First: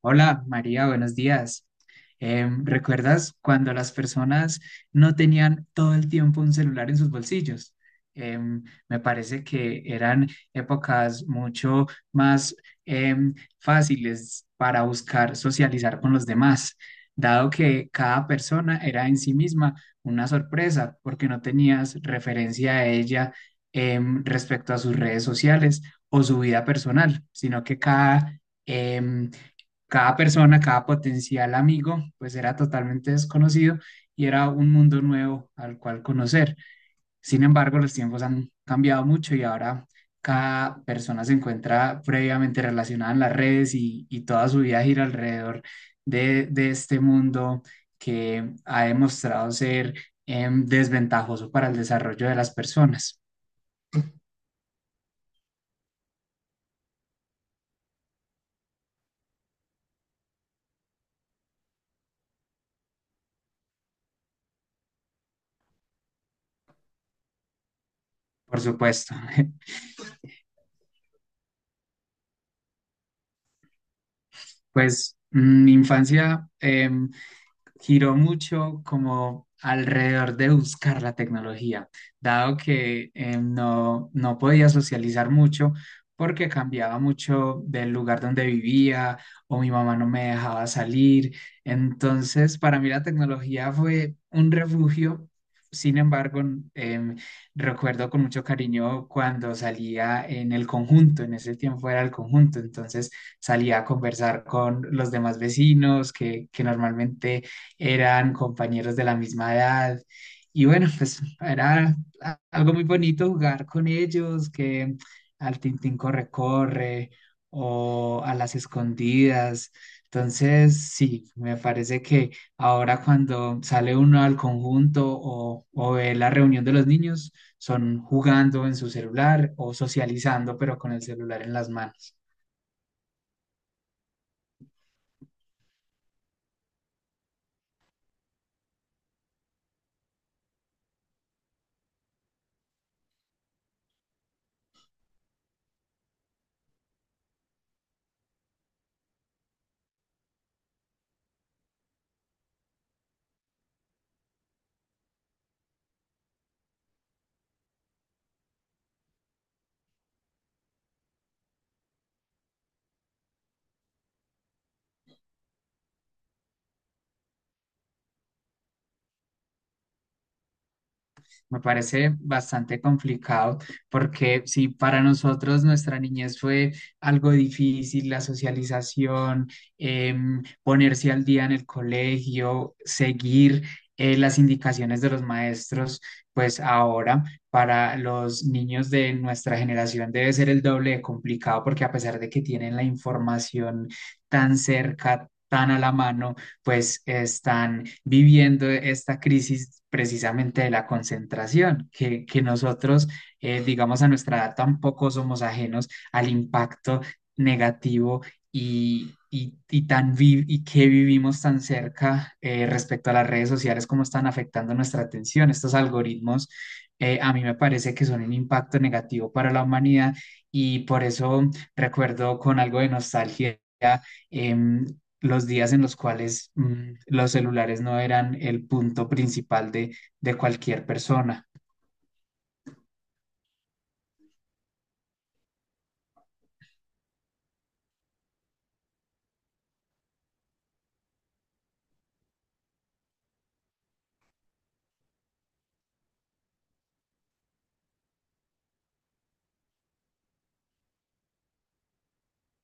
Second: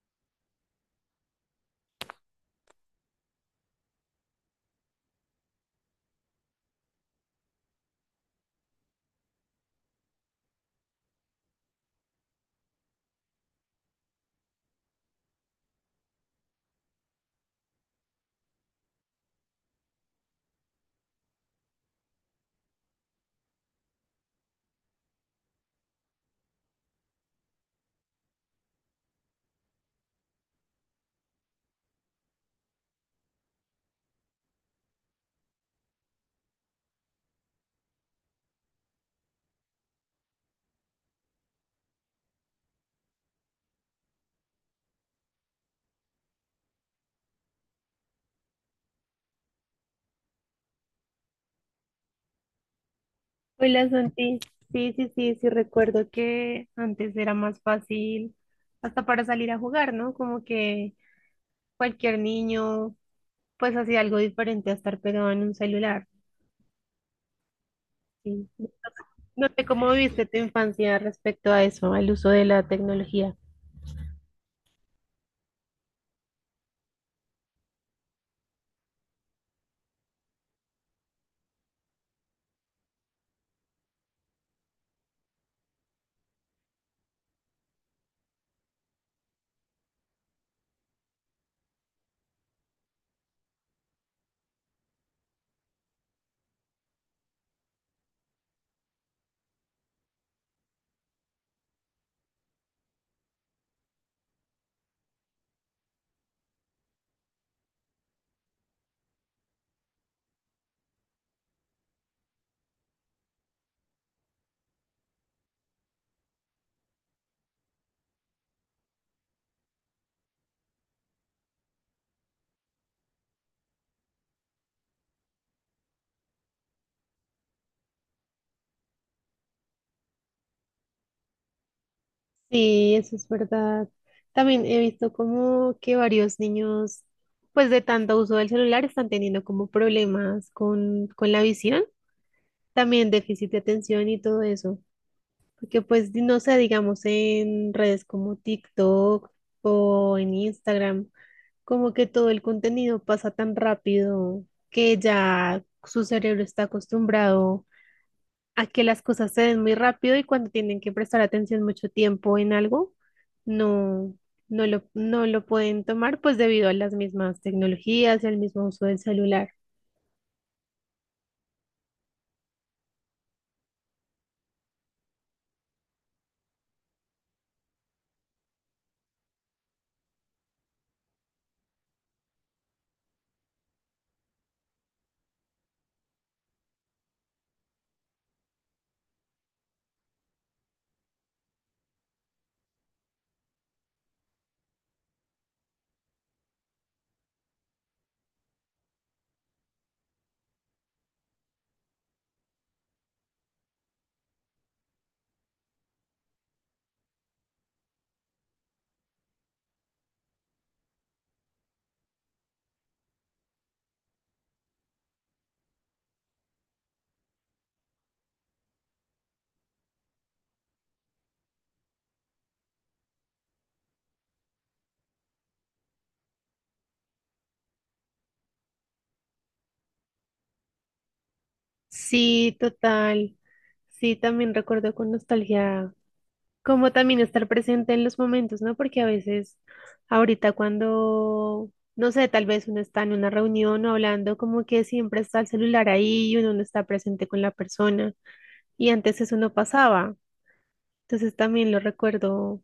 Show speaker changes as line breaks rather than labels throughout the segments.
Hola María, buenos días. ¿Recuerdas cuando las personas no tenían todo el tiempo un celular en sus bolsillos? Em, Me parece que eran épocas mucho más em, fáciles para buscar socializar con los demás, dado que cada persona era en sí misma una sorpresa porque no tenías referencia a ella, respecto a sus redes sociales o su vida personal, sino que em, cada persona, cada potencial amigo, pues era totalmente desconocido y era un mundo nuevo al cual conocer. Sin embargo, los tiempos han cambiado mucho y ahora cada persona se encuentra previamente relacionada en las redes y toda su vida gira alrededor de este mundo que ha demostrado ser desventajoso para el desarrollo de las personas,
Hola Santi, sí, sí, sí, sí recuerdo que antes era más fácil hasta para salir a jugar, ¿no? Como que cualquier niño pues hacía algo diferente a estar pegado en un celular. Sí.
por supuesto.
No sé cómo viviste tu infancia respecto a eso, al uso de la tecnología.
Pues mm, mi infancia, giró mucho como alrededor de buscar la tecnología, dado que no podía socializar mucho porque cambiaba mucho del lugar donde vivía o mi mamá no me dejaba salir. Entonces, para mí la tecnología fue un refugio. Sin embargo, em, recuerdo con mucho cariño cuando salía en el conjunto, en ese tiempo era el conjunto, entonces salía a conversar con los demás vecinos que normalmente eran compañeros de la misma edad. Y bueno, pues era algo muy bonito jugar con ellos, que al Tintín corre, corre o a las escondidas. Entonces, sí, me parece que ahora cuando sale uno al conjunto o ve la reunión de los niños, son jugando en su celular o socializando, pero con el celular en las manos.
Sí, eso es verdad. También he visto como que varios niños pues de tanto uso del celular están teniendo como problemas con la visión, también déficit de atención y todo eso. Porque pues, no sé, digamos en redes como TikTok o en Instagram, como que todo el contenido pasa tan rápido que ya su cerebro está acostumbrado a que las cosas se den muy rápido y cuando tienen que prestar atención mucho tiempo en algo, no, no lo pueden tomar pues debido a las mismas tecnologías y al mismo uso del celular.
Me parece bastante complicado porque si para nosotros nuestra niñez fue algo difícil, la socialización, ponerse al día en el colegio, seguir las indicaciones de los maestros, pues ahora para los niños de nuestra generación debe ser el doble de complicado porque a pesar de que tienen la información tan cerca, tan a la mano, pues están viviendo esta crisis precisamente de la concentración, que nosotros, digamos, a nuestra edad tampoco somos ajenos al impacto negativo y que vivimos tan cerca respecto a las redes sociales, cómo están afectando nuestra atención. Estos algoritmos, a mí me parece que son un impacto negativo para la humanidad y por eso recuerdo con algo de nostalgia. em, los días en los cuales los celulares no eran el punto principal de cualquier persona,
Sí, total. Sí, también recuerdo con nostalgia como también estar presente en los momentos, ¿no? Porque a veces ahorita cuando, no sé, tal vez uno está en una reunión o hablando, como que siempre está el celular ahí y uno no está presente con la persona. Y antes eso no pasaba. Entonces también lo recuerdo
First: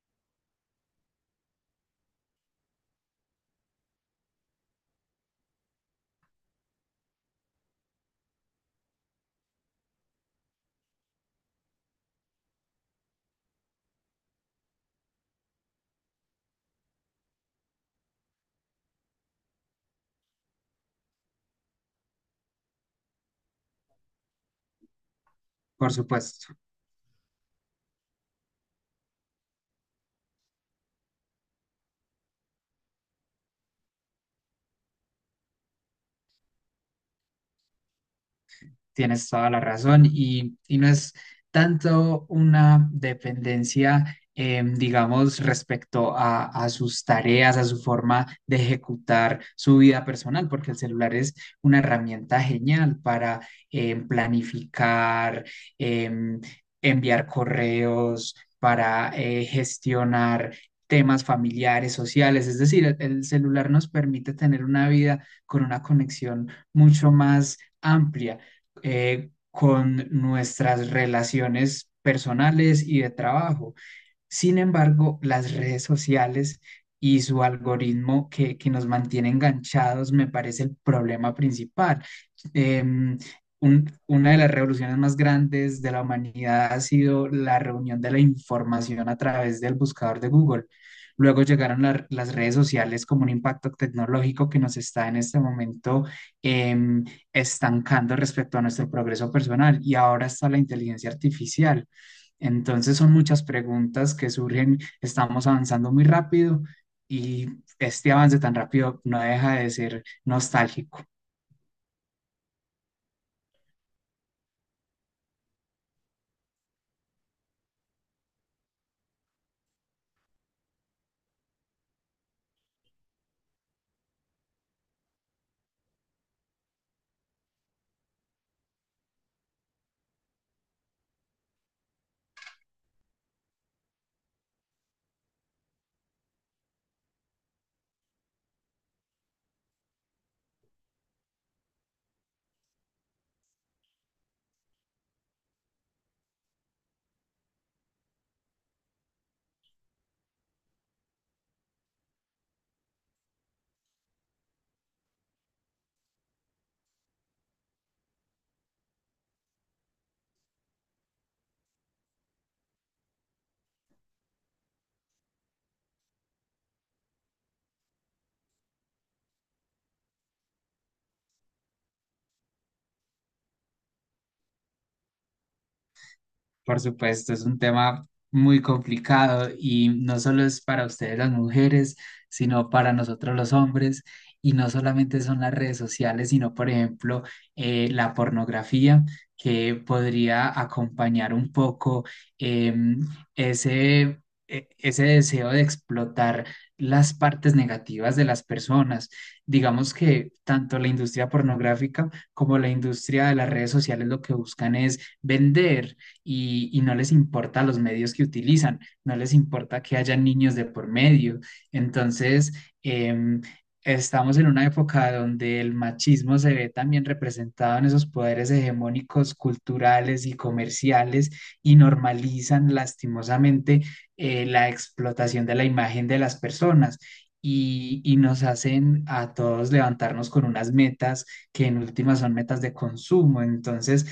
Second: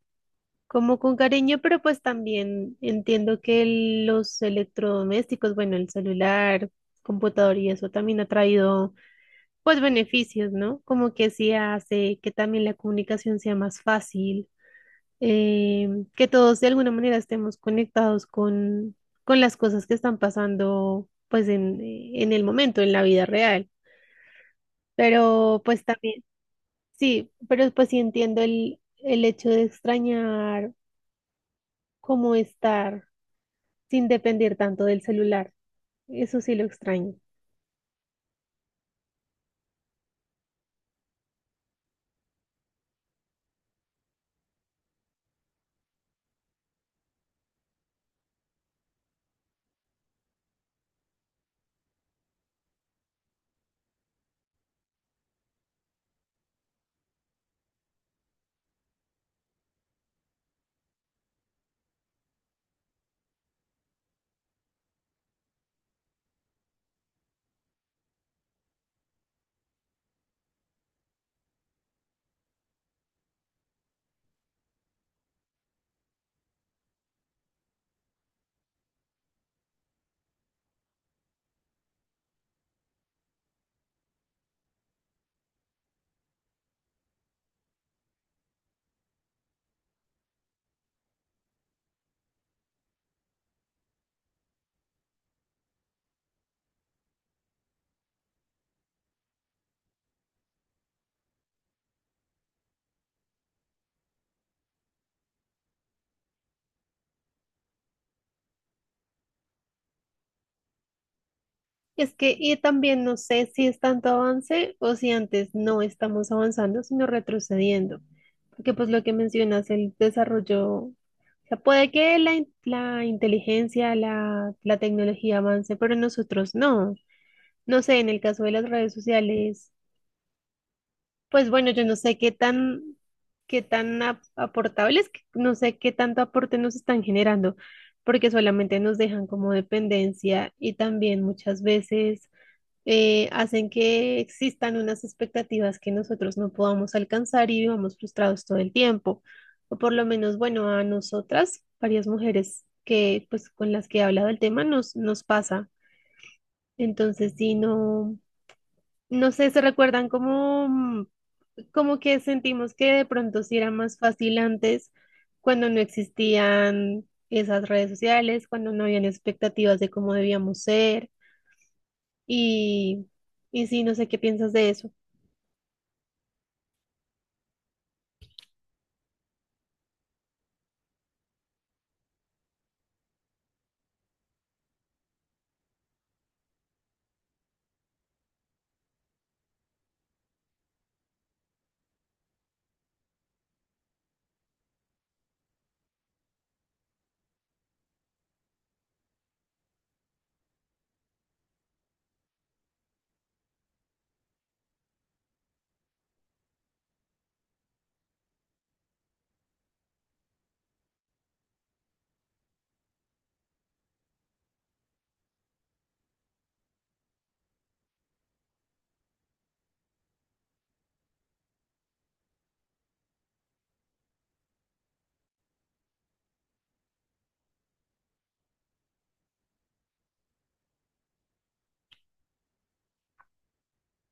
como con cariño, pero pues también entiendo que los electrodomésticos, bueno, el celular, computador y eso también ha traído pues beneficios, ¿no? Como que sí hace que también la comunicación sea más fácil eh, que todos de alguna manera estemos conectados con las cosas que están pasando pues en el momento, en la vida real. Pero pues
por
también,
supuesto.
sí, pero pues sí entiendo el hecho de extrañar cómo estar sin depender tanto del celular. Eso sí lo extraño.
Tienes toda la razón y no es tanto una dependencia, digamos, respecto a sus tareas, a su forma de ejecutar su vida personal, porque el celular es una herramienta genial para planificar, em, enviar correos, para gestionar temas familiares, sociales, es decir, el celular nos permite tener una vida con una conexión mucho más amplia, con nuestras relaciones personales y de trabajo. Sin embargo, las redes sociales y su algoritmo que nos mantiene enganchados me parece el problema principal. Em, una de las revoluciones más grandes de la humanidad ha sido la reunión de la información a través del buscador de Google. Luego llegaron las redes sociales como un impacto tecnológico que nos está en este momento em, estancando respecto a nuestro progreso personal. Y ahora está la inteligencia artificial, entonces son muchas preguntas que surgen, estamos avanzando muy rápido y este avance tan rápido no deja de ser nostálgico.
Es que, y también no sé si es tanto avance o si antes no estamos avanzando, sino retrocediendo. Porque pues lo que mencionas, el desarrollo, o sea, puede que la inteligencia, la tecnología avance, pero nosotros no. No sé, en el caso de las redes sociales, pues bueno, yo no sé qué tan, aportables, que- no sé qué tanto aporte nos están generando, porque solamente nos dejan como dependencia y también muchas veces hacen que existan unas expectativas que nosotros no podamos alcanzar y vivamos frustrados todo el tiempo. O por lo menos, bueno, a nosotras, varias mujeres que, pues, con las que he hablado el tema, nos pasa. Entonces, si no, no sé, se recuerdan como, como que sentimos que de pronto sí era más fácil antes, cuando no existían esas redes sociales, cuando no habían expectativas de cómo debíamos ser. Y, y sí, no sé qué piensas de eso.
Por supuesto, es un tema muy complicado y no solo es para ustedes las mujeres, sino para nosotros los hombres. Y no solamente son las redes sociales, sino, por ejemplo, la pornografía, que podría acompañar un poco, em, ese, ese deseo de explotar las partes negativas de las personas. Digamos que tanto la industria pornográfica como la industria de las redes sociales lo que buscan es vender y no les importa los medios que utilizan, no les importa que haya niños de por medio. Entonces, em, estamos en una época donde el machismo se ve también representado en esos poderes hegemónicos culturales y comerciales y normalizan lastimosamente la explotación de la imagen de las personas. Y nos hacen a todos levantarnos con unas metas que en últimas son metas de consumo. Entonces,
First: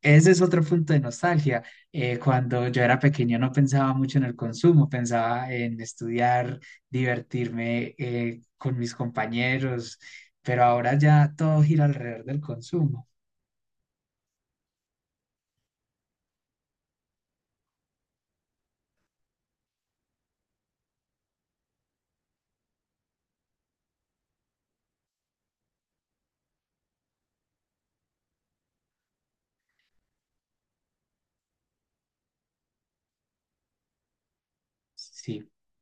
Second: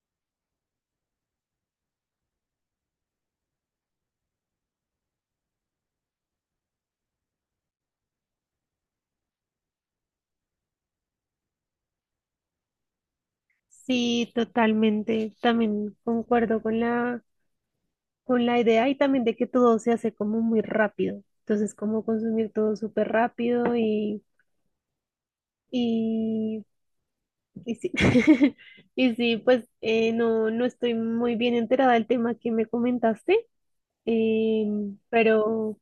ese es otro punto de nostalgia. Cuando yo era pequeño no pensaba mucho en el consumo, pensaba en estudiar, divertirme, con mis compañeros, pero ahora ya todo gira alrededor del consumo.
Sí, totalmente. También concuerdo con con la idea y también de que todo se hace como muy rápido. Entonces, como consumir todo súper rápido y, y sí. Y sí, pues no, no estoy muy bien enterada del tema que me comentaste, eh,
Sí.
pero,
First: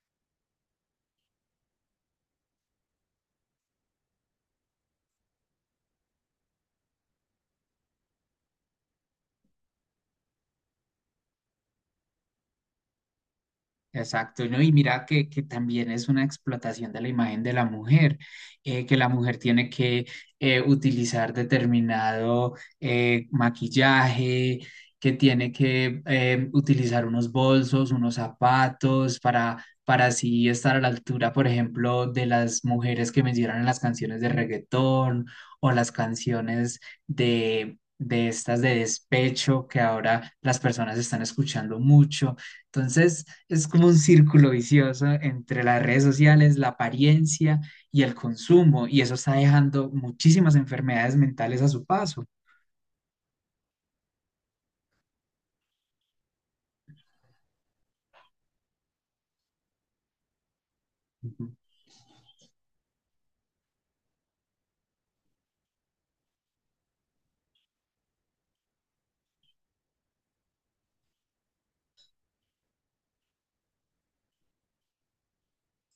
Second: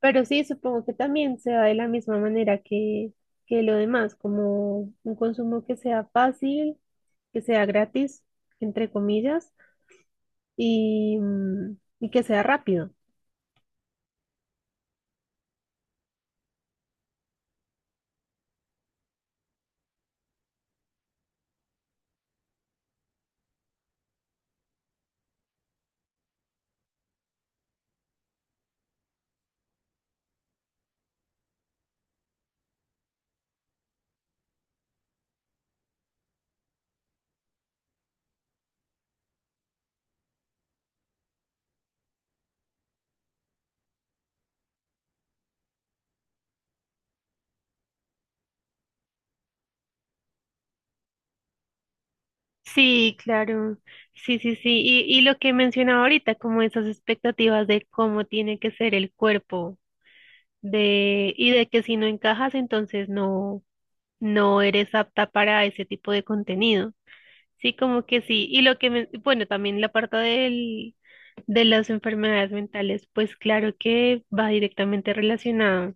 pero sí, supongo que también se da de la misma manera que lo demás, como un consumo que sea fácil, que sea gratis, entre comillas y, y que sea rápido.
Exacto, ¿no? Y mira que también es una explotación de la imagen de la mujer, que la mujer tiene que utilizar determinado maquillaje, que tiene que utilizar unos bolsos, unos zapatos para así estar a la altura, por ejemplo, de las mujeres que mencionan en las canciones de reggaetón o las canciones de estas de despecho que ahora las personas están escuchando mucho. Entonces, es como un círculo vicioso entre las redes sociales, la apariencia y el consumo, y eso está dejando muchísimas enfermedades mentales a su paso.
Sí, claro. Sí, sí, sí. Y lo que mencionaba ahorita, como esas expectativas de cómo tiene que ser el cuerpo, de, y de que si no encajas, entonces no, no eres apta para ese tipo de contenido. Sí, como que sí. Y lo que, bueno, también la parte del, de las enfermedades mentales, pues claro que va directamente relacionado,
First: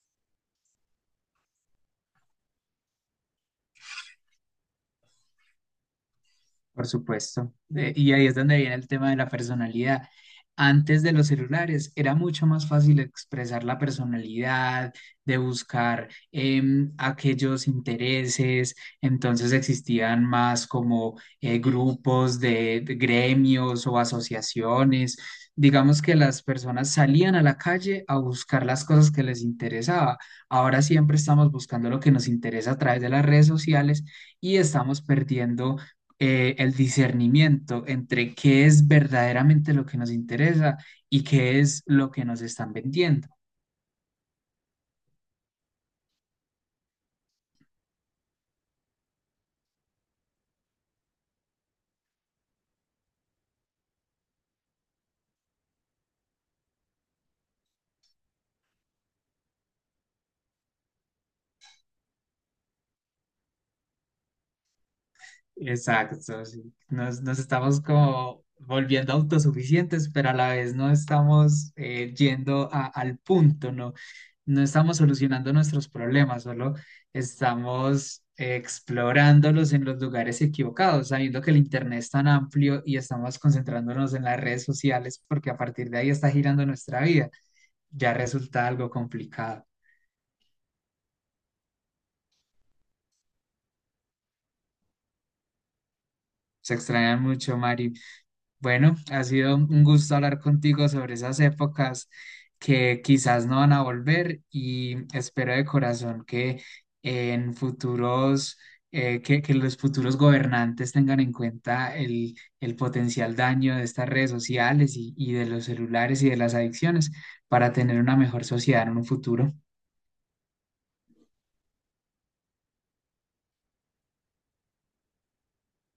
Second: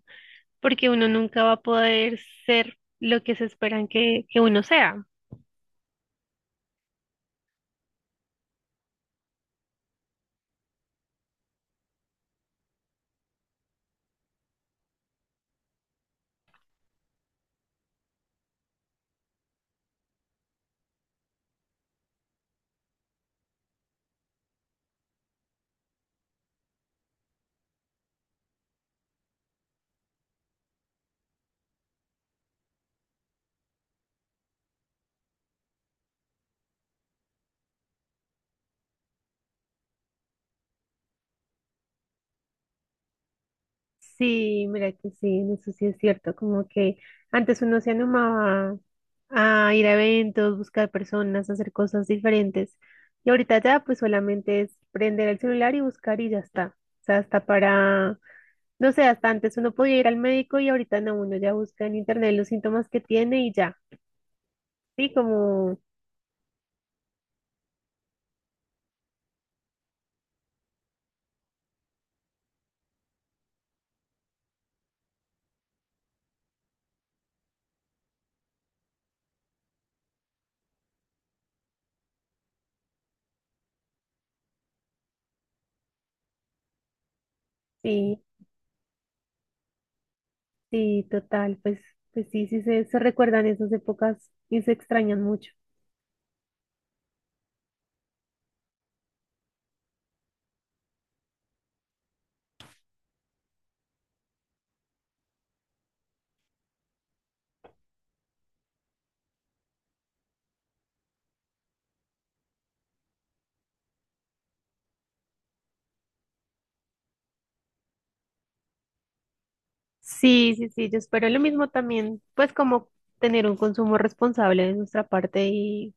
porque uno nunca va a poder ser lo que se esperan que uno sea.
Por supuesto. Y ahí es donde viene el tema de la personalidad. Antes de los celulares era mucho más fácil expresar la personalidad, de buscar aquellos intereses. Entonces existían más como grupos de gremios o asociaciones. Digamos que las personas salían a la calle a buscar las cosas que les interesaba. Ahora siempre estamos buscando lo que nos interesa a través de las redes sociales y estamos perdiendo el discernimiento entre qué es verdaderamente lo que nos interesa y qué es lo que nos están vendiendo.
Sí, mira que sí, en eso sí es cierto, como que antes uno se animaba a ir a eventos, buscar personas, hacer cosas diferentes. Y ahorita ya pues solamente es prender el celular y buscar y ya está. O sea, hasta para, no sé, hasta antes uno podía ir al médico y ahorita no, uno ya busca en internet los síntomas que tiene y ya. Sí, como,
Exacto, sí. Nos estamos como volviendo autosuficientes, pero a la vez no estamos yendo al punto, ¿no? No estamos solucionando nuestros problemas, solo estamos, explorándolos en los lugares equivocados, sabiendo que el Internet es tan amplio y estamos concentrándonos en las redes sociales porque a partir de ahí está girando nuestra vida, ya
sí,
resulta algo complicado.
sí, total, pues, pues sí, se recuerdan esas épocas y se extrañan mucho.
Se extrañan mucho, Mari. Bueno, ha sido un gusto hablar contigo sobre esas épocas que quizás no van a volver y espero de corazón que en futuros, que los futuros gobernantes tengan en cuenta el potencial daño de estas redes sociales y de los celulares y de las adicciones para tener una mejor sociedad en un futuro.
Sí, sí, sí, yo espero lo mismo también, pues como tener un consumo responsable de nuestra parte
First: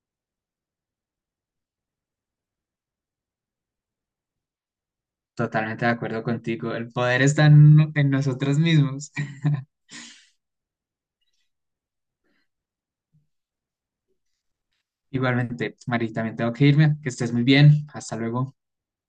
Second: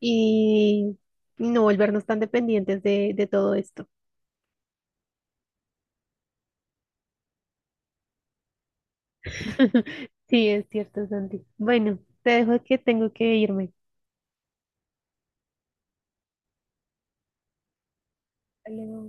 y no volvernos tan dependientes de todo esto.
Totalmente de acuerdo contigo. El poder está en nosotros mismos.
Sí, es cierto, Santi. Bueno, te dejo que tengo que irme.
Igualmente, Mari, también tengo que irme. Que estés muy bien. Hasta luego.
Hasta luego.